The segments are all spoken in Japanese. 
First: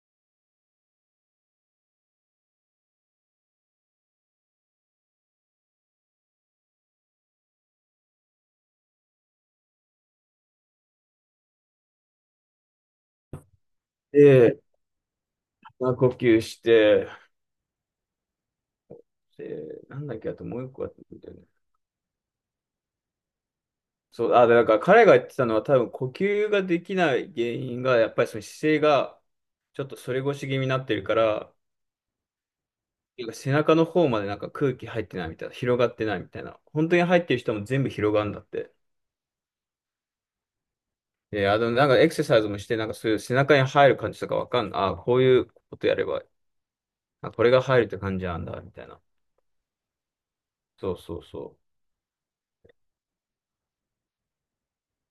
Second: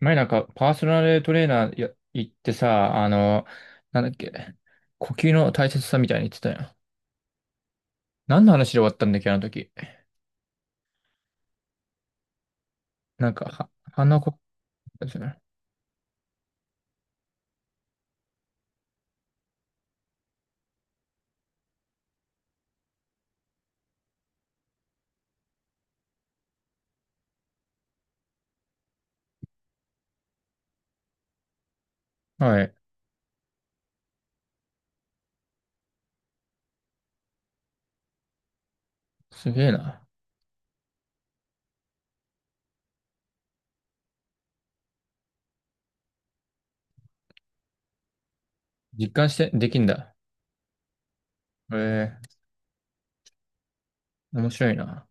前なんかパーソナルトレーナーや行ってさ、なんだっけ、呼吸の大切さみたいに言ってたよ。何の話で終わったんだっけ、あの時。なんか、は、鼻こ、で、まあ、呼吸して、で、なんだっけ、あともう一個あったんだよね。そう、で、なんから彼が言ってたのは多分呼吸ができない原因が、やっぱりその姿勢がちょっと反り腰気味になってるから、はい。なんか背中の方までなんか空気入ってないみたいな、広がってないみたいな。本当に入ってる人も全部広がるんだって。すげえな。で、あの、なんかエクササイズもして、なんかそういう背中に入る感じとかわかんない。あ、こういうことやれば、あ、これが入るって感じなんだ、みたいな。実感して、できんだ。そうそうそう。ええ、面白いな。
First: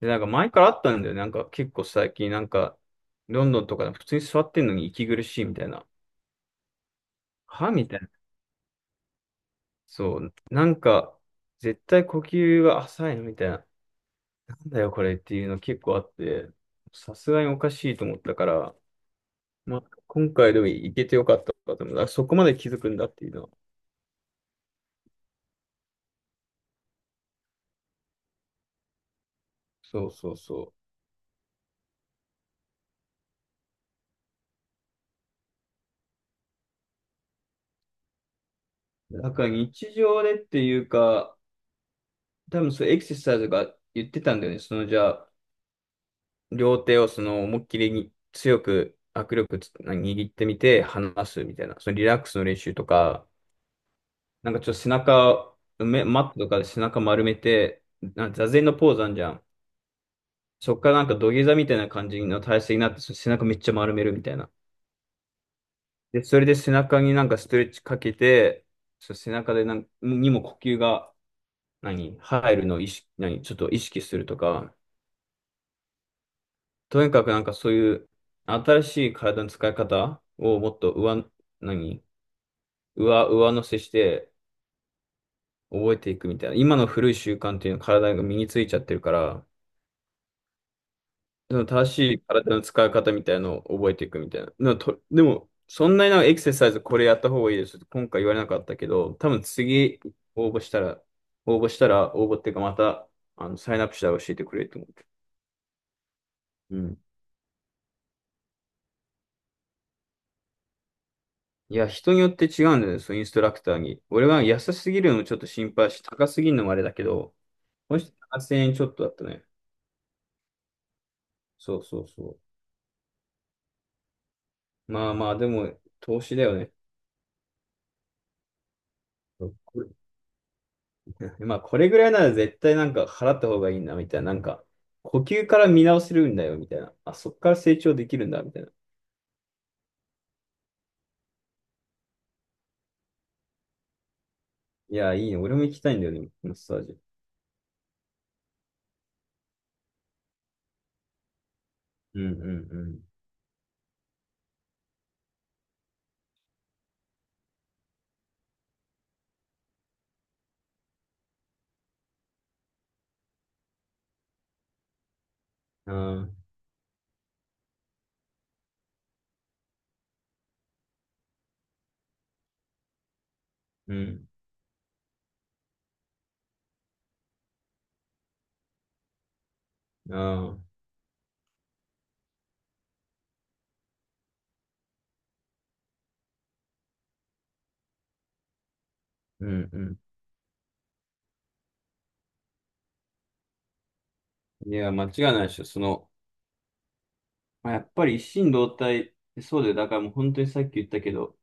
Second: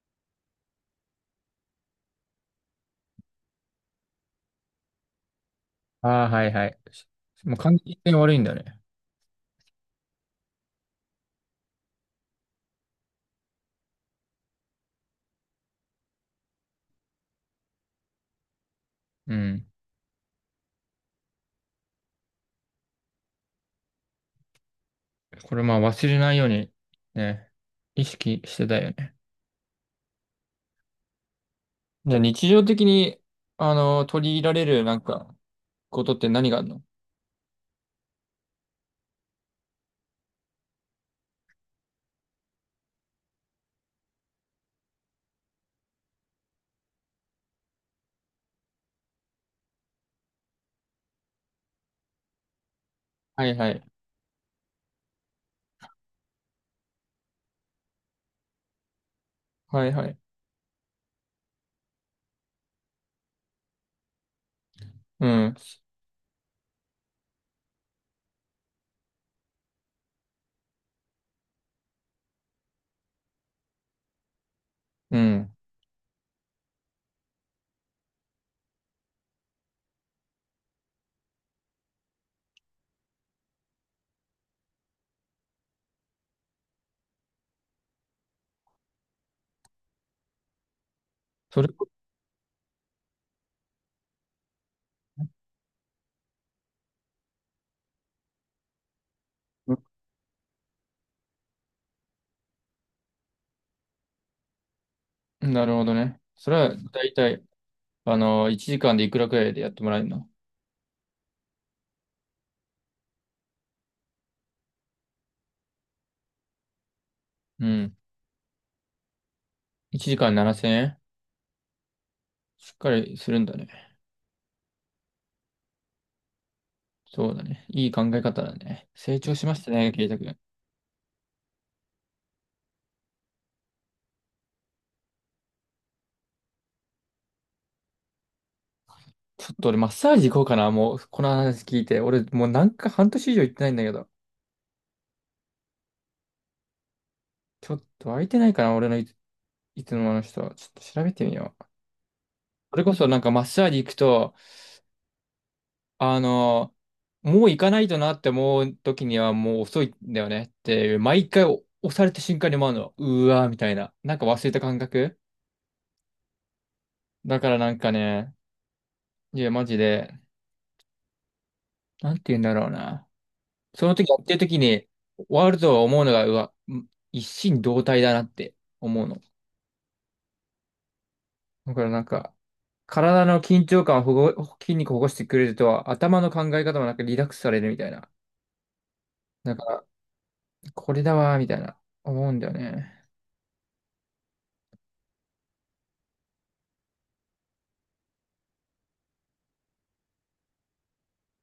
で、なんか前からあったんだよね。なんか結構最近、なんか、ロンドンとかで普通に座ってんのに息苦しいみたいな。ああ、はいはい。もうは換みた気いな。性悪いんだね。そう。なんか、絶対呼吸が浅いのみたいな。なんだよ、これっていうの結構あって、さすがにおかしいと思ったから、うん。まあ、今回でも行けてよかったかと思う。あそこまで気づくんだっていうのは。これまあ忘れないように、ね、意識してたよね。そうそうそじゃあ日常的に、取り入れられるなんか、ことって何があるの？う。なんか日常でっていうか、多分そうエクササイズが言ってたんだよね。そのじゃあ、両手をその思いっきりに強く握力つ握ってみて離すみたいな、そのリラックスの練習とか、はいはい。なんかちょっと背中、マットとかで背中丸めて、な座禅のポーズあんじゃん。はいはい。そっからなんか土下座みたいな感じの体勢になって、その背中めっちゃ丸めるみたいな。うん。で、それで背中になんかストレッチかけて、その背中でなんにも呼吸が何入るのを意識、何ちょっと意識するとか、うん。とにかくなんかそういう新しい体の使い方をもっと上、何上、上乗せして覚えていくみたいな。今の古い習慣っていうのは体が身についちゃってるから、そそのれ、正しい体の使い方みたいなのを覚えていくみたいな。でも、でもそんなになんかエクササイズこれやった方がいいですって今回言われなかったけど、多分う次応募したら、応募したら、応募っていうかまた、あの、サインアップしたら教えてくれると思う。ん、なるほどね。それは、うん。だいたい、1時間でいくらくらいでやってもらえるの？いや、人によって違うんですよね、インストラクターに。俺は安すぎるのもちょっと心配し、高すぎるのもあれだけど、うん。もし8せん円ちょっとだったね。1時間7000円？そうそうそしっかりするんだね。う。まあまあ、でも、投資だよね。そうだね。いい考え方だね。成長しましたね、ケイタ 君。まあ、これぐらいなら絶対なんか払った方がいいな、みたいな。なんか、呼吸から見直せるんだよ、みたいな。あ、そっから成長できるんだ、みたいな。ちょっと俺、マッサージ行こうかな。もう、この話聞いて。俺、もうなんか半年以上行ってないんだけど。いや、いいね。俺も行きたいんだよね、マッサージ。ちょっと空いてないかな、俺のいつもの人。ちょっと調べてみよう。うんうそれこんそなんかマッサージ行くと、あの、もう行かないとなって思う時にはもう遅いんだよねっていう、毎回押された瞬間に思うの、うわーみたいな、なんか忘れた感覚。うん。ああ、だからなんかね、いや、マジで、なんて言うんだろうな。そうの時やっん。てる時に、ワールドを思うのが、うわ、ん、一心同体だなって思うの。ああ、だからなんか、体の緊張感を筋肉をほぐしてくれると、頭の考え方もなんかリラックスされるみたいな。うだかんら、うこれだわーみたいな、思うんだよね。ん。いや、間違いないでしょ。その、まあ、やっぱり一心同体、そうだよ。だからもう本当にさっき言ったけど、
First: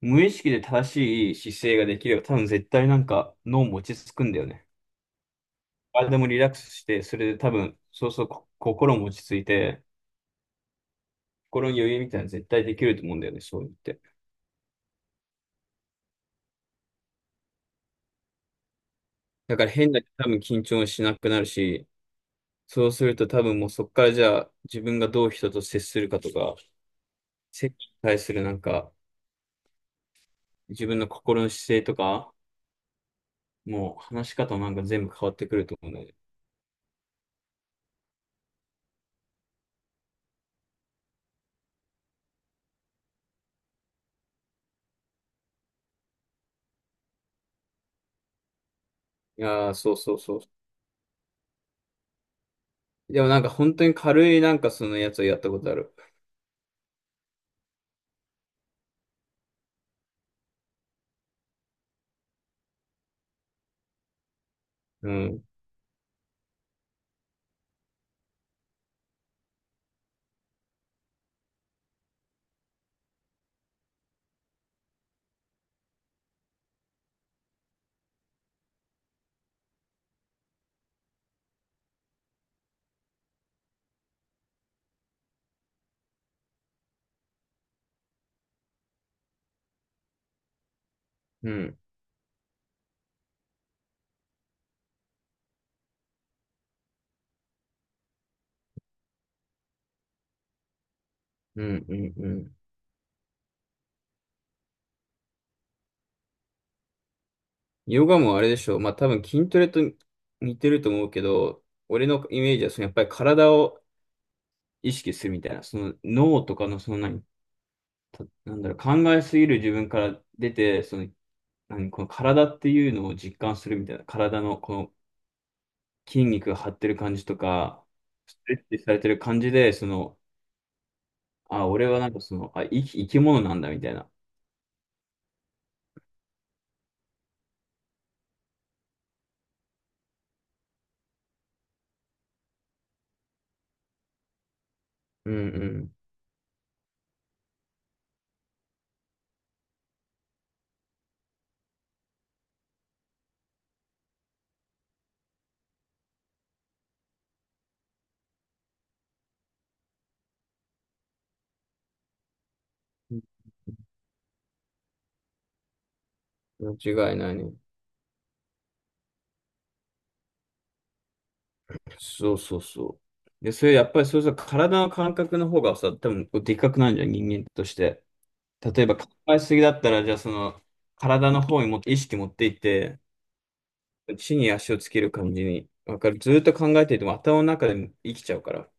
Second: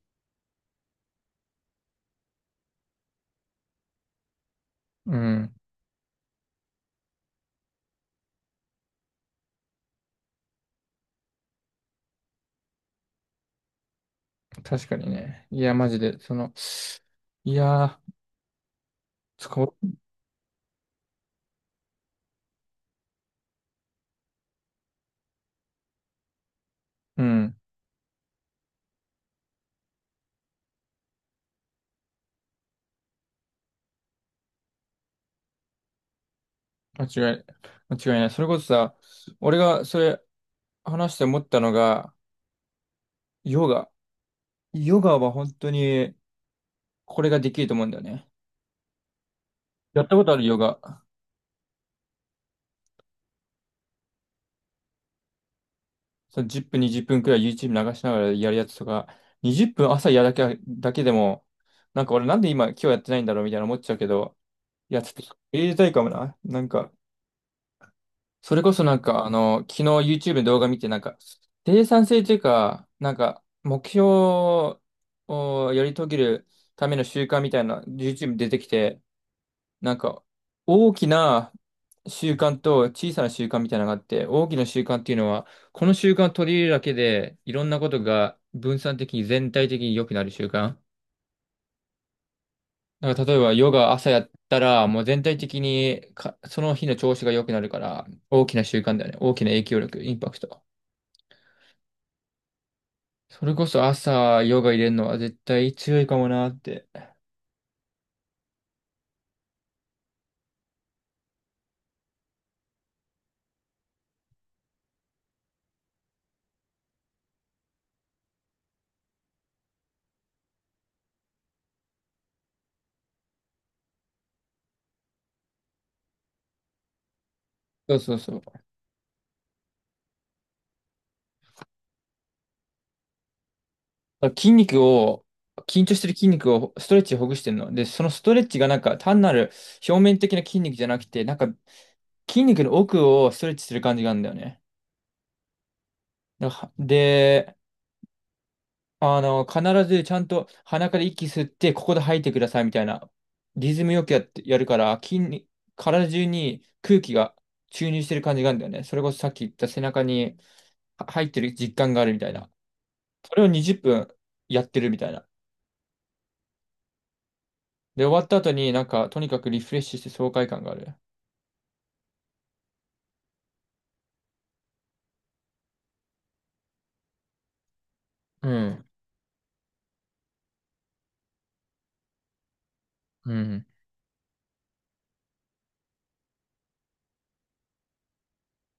無意識で正しい姿勢ができれば、多分絶対なんか脳も落ち着くんだよね。うん。体もリラックスして、それで多分、そうそう、心も落ち着いて、心に余裕みたいなの絶対できると思うんだよね、そう言って。確かにね。いや、マジで、その、いやー、だ使からう、変な、多分緊張しなくなるし、そうすると多分もうそこからじゃあ自分がどう人と接するかとか、うん、接に対するなんか、自分の心の姿勢とか、もう話し方もなんか全部変わってくると思うんだよね。間違い、間違いない。それこそさ、俺がそれ話して思ったのが、ヨガ。ヨガは本当に、これができると思うんだよね。いやー、そうやっそたうことあそう。るヨガ？でもなんか本当に軽いなんかそのやつをやったことある。その10分、20分くらい YouTube 流しながらやるやつとか、20分朝やるだけでも、なんか俺なんで今日やってないんだろうみたいな思っちゃうけど、いや、ちうょっと、ん、入れたいかもな。なんか、それこそなんか、昨日 YouTube で動画見て、なんか、生産性というか、なんか、目標をやり遂げるための習慣みたいな YouTube 出てきて、なんか、大きな習慣と小さな習慣みたいなのがあって、大きな習慣っていうのは、この習慣を取り入れるだけで、いろんなことが分散的に全体的に良くなる習慣。うん、なんか例えばヨガ朝やったら、もう全体的にか、その日の調子が良くなるから、大きな習慣だよね。大きな影響力、インパクト。うん、うん、うん。それこそ朝ヨガ入れるのは絶対強いかもなって。ヨガもあれでしょう。まあ多分筋トレと似てると思うけど、俺のイメージはそのやっぱり体を意識するみたいな、その脳とかのその何、なんだろう、考えすぎる自分から出て、その何、この体っていうのを実感するみたいな、体のこの筋肉が張ってる感じとか、そうそうそスう。トだレかッチされてる感じで、その、あ、俺はなんかその、あ、生き物なんだみたいな。ら筋肉を、緊張してる筋肉をストレッチでほぐしてるの。で、そのストレッチがなんか単なる表面的な筋肉じゃなくて、なんか筋肉の奥をストレッチする感じがあるんだよね。うんだからで、必ずちゃんと鼻から息吸って、ここで吐いてくださいみたいな、リズムよくやって、やるから、体中に空気が注入してる感じがあるんだよね。それこそさっき言った背中には入ってる実感があるみたいな。それを20分やってるみたいな。うん。間違いないね。で、終わった後になんか、とにかくリフレッシュして爽快感がある。そうそうそう。で、それやっぱりそうそう体の感覚の方がさ、多分こうでっかくなるじゃん、人間として。う例ん。えば考えすぎだったら、じゃあその体の方にもっと意識持っていって、うん。地に足をつける感じに、わかる。ずっと考えていても頭の中でも生きちゃうから、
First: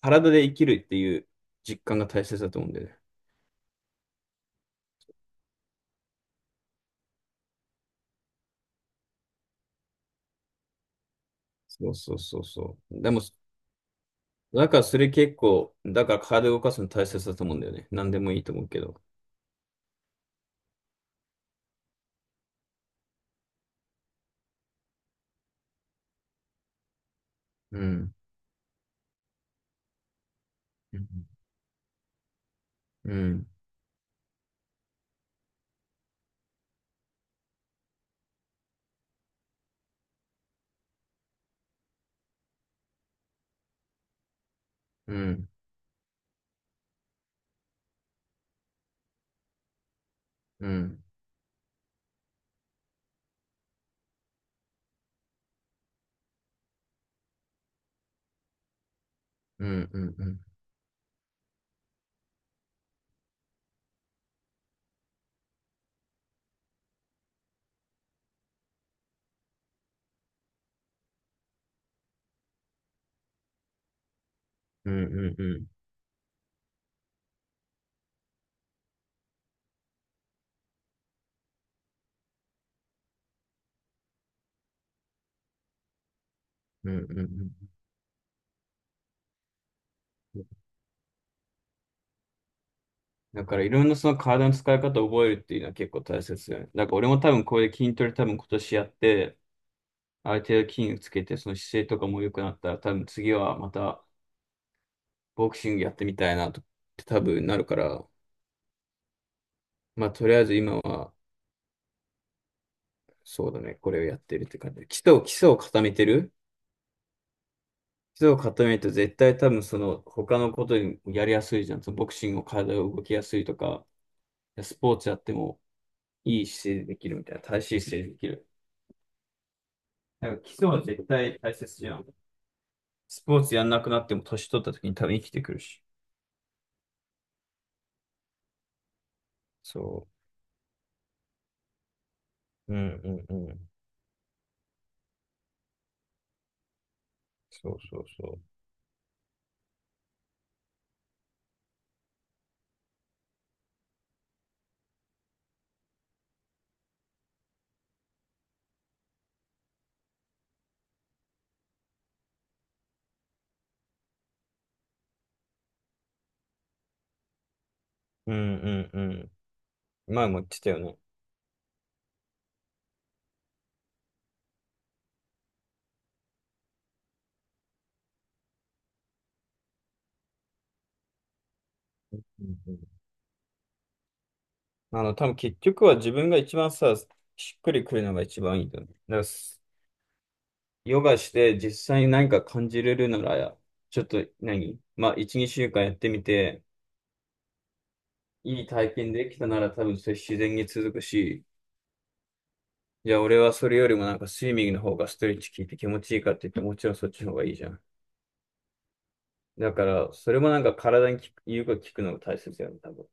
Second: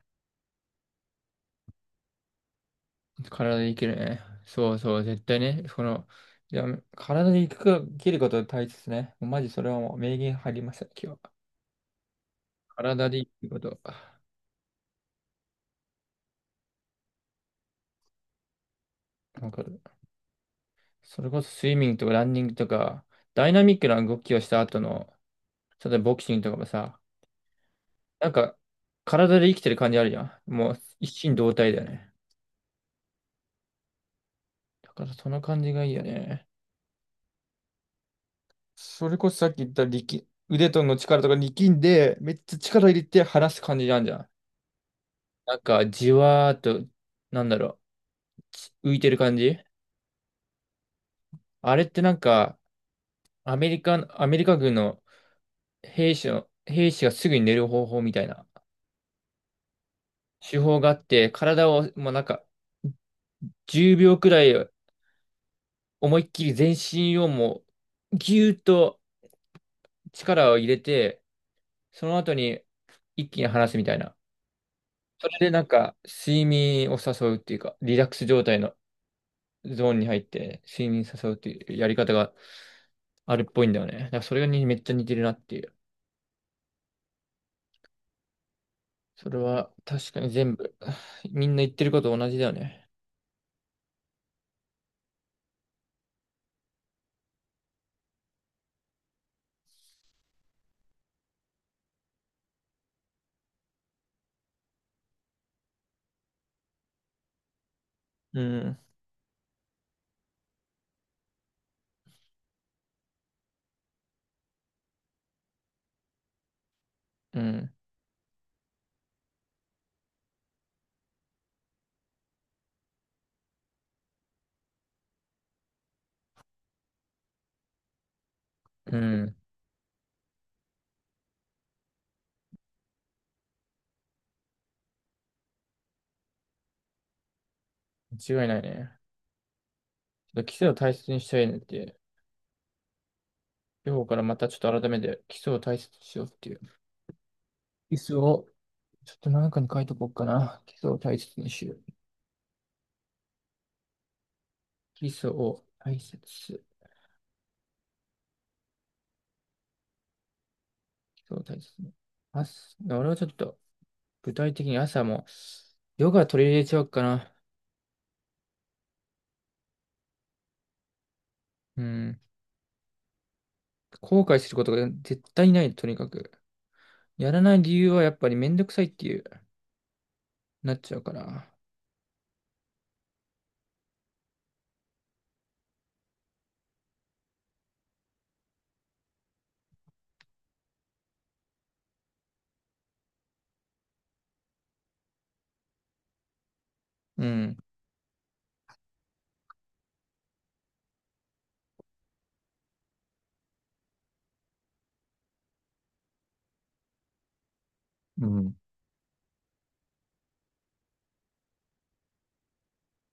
体で生きるっていう実感が大切だと思うんだよね。体でいけるね。そうそう、絶対ね。その、いや、体でいくか、生きることが大切ね。もうマジそれはもう名言入りました、今日は。そうそうそうそう。体ででも、生きること。だからそれ結構、だから体を動かすの大切だと思うんだよね。何でもいいと思うけど。わかる。それこそスイミングとかランニングとか、ダイナミックな動きをした後の、例えばボクシングとかもさ、うん。なんか、体で生きてる感じあるじゃん。もうう一ん。心同体だよね。うんだからその感じがいいよね。それこそさっき言った腕との力とか力んで、めっちゃ力入れて離す感じなんじゃん。うん、なんか、じわーっと、なんだろう、浮いてる感じうん、あれってなんか、アメリカ軍の兵士がすぐに寝る方法みたいなうん、うん、うん、手法があって、体をもうなんか、10秒くらい思いっきり全身をもう、ぎゅーっと力を入れて、その後に一気に離すみたいな。うん、うそん、れうでなん、んか、睡眠を誘うっていうか、リラックス状態のゾーンに入って睡眠誘うっていうやり方があるっぽいんだよね。だからそれがにめっちゃ似てるなっていう。うん、うんそれは確かに全部、みんな言ってること同じだよね。だからいろんなその体の使い方を覚えるっていうのは結構大切だよね。だから俺も多分これで筋トレ多分今年やって、ある程度筋肉つけて、その姿勢とかも良くなったら、多分次はまたボクシングやってみたいなと、多分なるから、うん、まあとりあえず今はそうだね、これをやってるって感じ。基礎を固めてる。うん、基礎を固めると絶対多分その他のことにやりやすいじゃん。そのボクシングを体を動きやすいとか、スポーツやってもいい姿勢でできるみたいな、正しい姿勢でできる。うん。なんか基礎は絶対大切じゃん。スポーツやんなくなっても年取った時に多分生きてくるし。間違いないね。そちょっと基礎を大切にしたいねっていう。う。うんうんうん。今日からまたちょっと改めて基礎を大切にしようっていう。そう基そう礎そをちょっと何かに書いとこうかな。基礎を大切にしよう。基礎を大切。基礎を大切に。朝、俺はちょっと具体的に朝もヨガ取り入れちゃおうかな。う。うんうんうん。前も言ってたよね。うん。後悔することが絶対ない、とにかく。やらない理由はやっぱりめんどくさいっていう、なっちゃうから。うんうん、あの、多分結局は自分が一番さ、しっくりくるのが一番いいんだよね。だからヨガして実際に何か感じれるなら、ちょっと何まあ、1、2週間やってみて、うん。いい体験できたなら多分それ自然に続くし、じゃあ俺はそれよりもなんかスイミングの方がストレッチ効いて気持ちいいかって言ってもちろんそっちの方がいいじゃん。うん。だから、それもなんか体に効く、言うこと聞くのが大切だよね、多分。こ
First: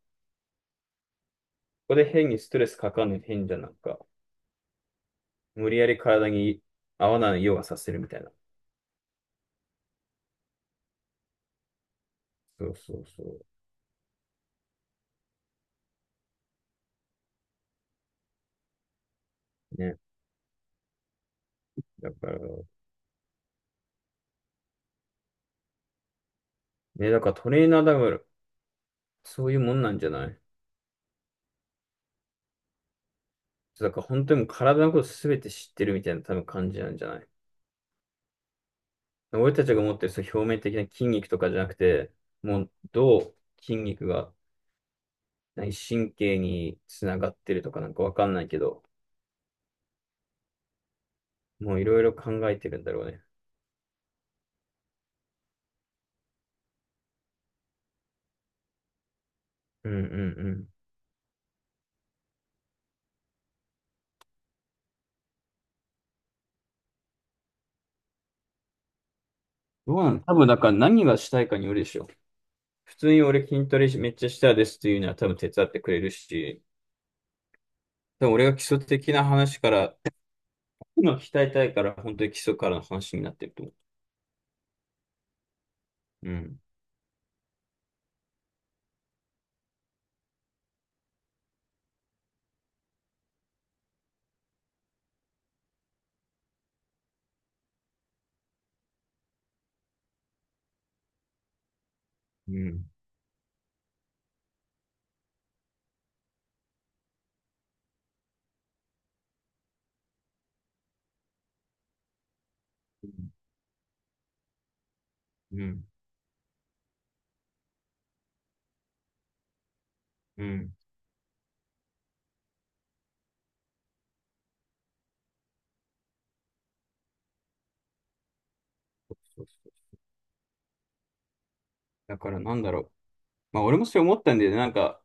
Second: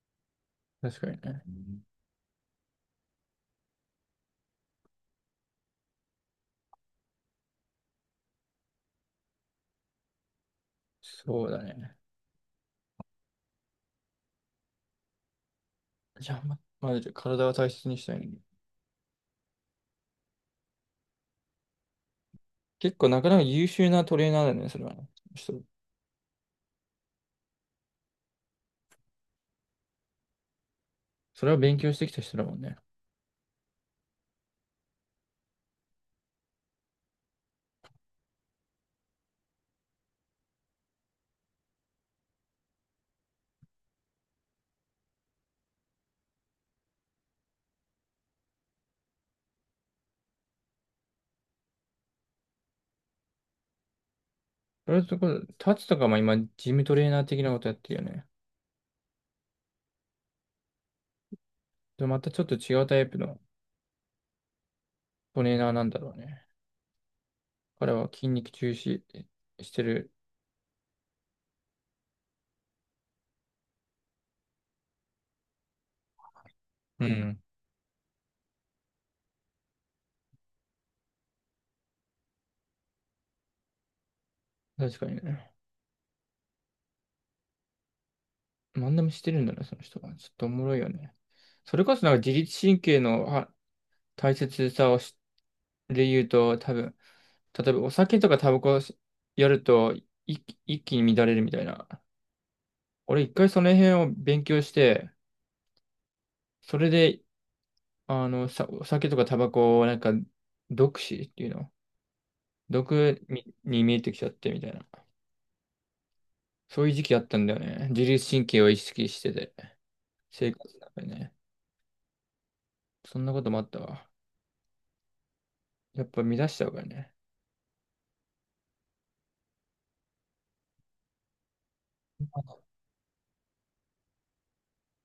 確かにね。こで変にストレスかかんの変じゃんなんか、無理やり体に合わないようがさせるみたいな。そうだね。そうそうそう。じゃあ、まず体は大切にしたいね。ね。だから、結構なかなか優秀なトレーナーだよね、それはね。人。ね、だからトレーナーだから、そういうもんなんじゃない？それは勉強してきた人だもんね。だから本当にもう体のことすべて知ってるみたいな多分感じなんじゃない？俺たちが持ってるその表面的な筋肉とかじゃなくて、もうどう筋肉が何神経につながってるとかなんかわかんないけど、もういろいろ考えてるんだろうね。それところ、タツとかも今、ジムトレーナー的なことやってるよね。うんうんうん。でまたちょっと違うタイプのトレーナーなんだろうね。彼は筋肉重視してどうる。なの？多分だから何がしたいかによるでしょ。普通に俺筋トレめっちゃしたいですっていうのは多分手伝ってくれるし、うん。多分俺が基礎的な話から、今鍛えたいから本当に基礎からの話になってると思確かにね。う。うん。何でもしてるんだね、その人は。ちょっとおもろいよね。それこそなんか自律神経のは大切さをしで言うと、多分、例えばお酒とかタバコやると一気に乱れるみたいな。うん。俺一回その辺を勉強して、それで、さ、お酒とかタバコをなんか、毒死っていうのうん。毒に見えてきちゃってみたいな。うん。そういう時期あったんだよね。自律神経を意識してて、う生活んの中でね。そんなこともあったわ。やっぱ乱しちゃうからね。そうそうだからなんだろう。まあ俺もそれ思ったんだよね。なんか、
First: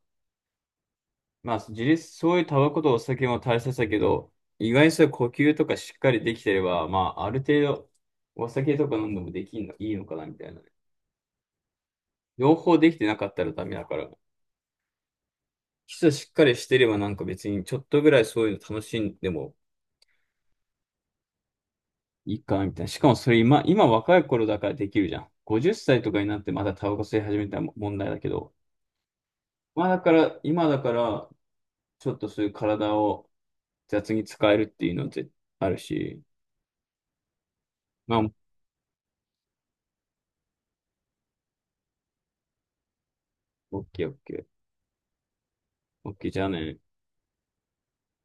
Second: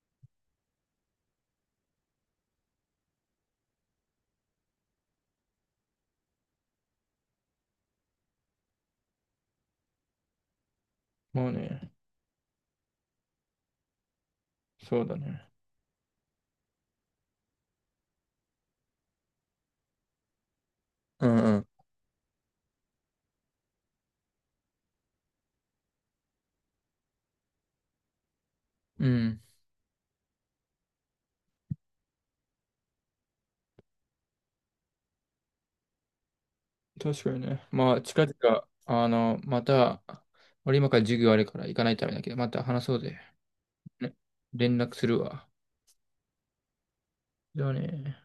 まあ、自立、そういうタバコとお酒も大切だけど、意外にそういう呼吸とかしっかりできてれば、まあ、ある程度、お酒とか飲んでもできんの、いいのかな、みたいな。もうね。両方できてなかったらダメだから、そうだね。基礎しっかりしてればなんか別にちょっとぐらいそういうの楽しんでもうんうん。いいかな、みたいな。しかもそれ今若い頃だからできるじゃん。50歳とかになってまだタバコ吸い始めたら問題だけど、うん。まあだから、今だから、ちょっとそういう体を雑に使えるっていうのってあるし、確かにね。まあ、ま近あ、々、また、俺今から授業あるから行かないとダメだけど、また話そうぜ。オッケーオね、ッケー。連絡するわ。OK、 じゃあね。じゃあね。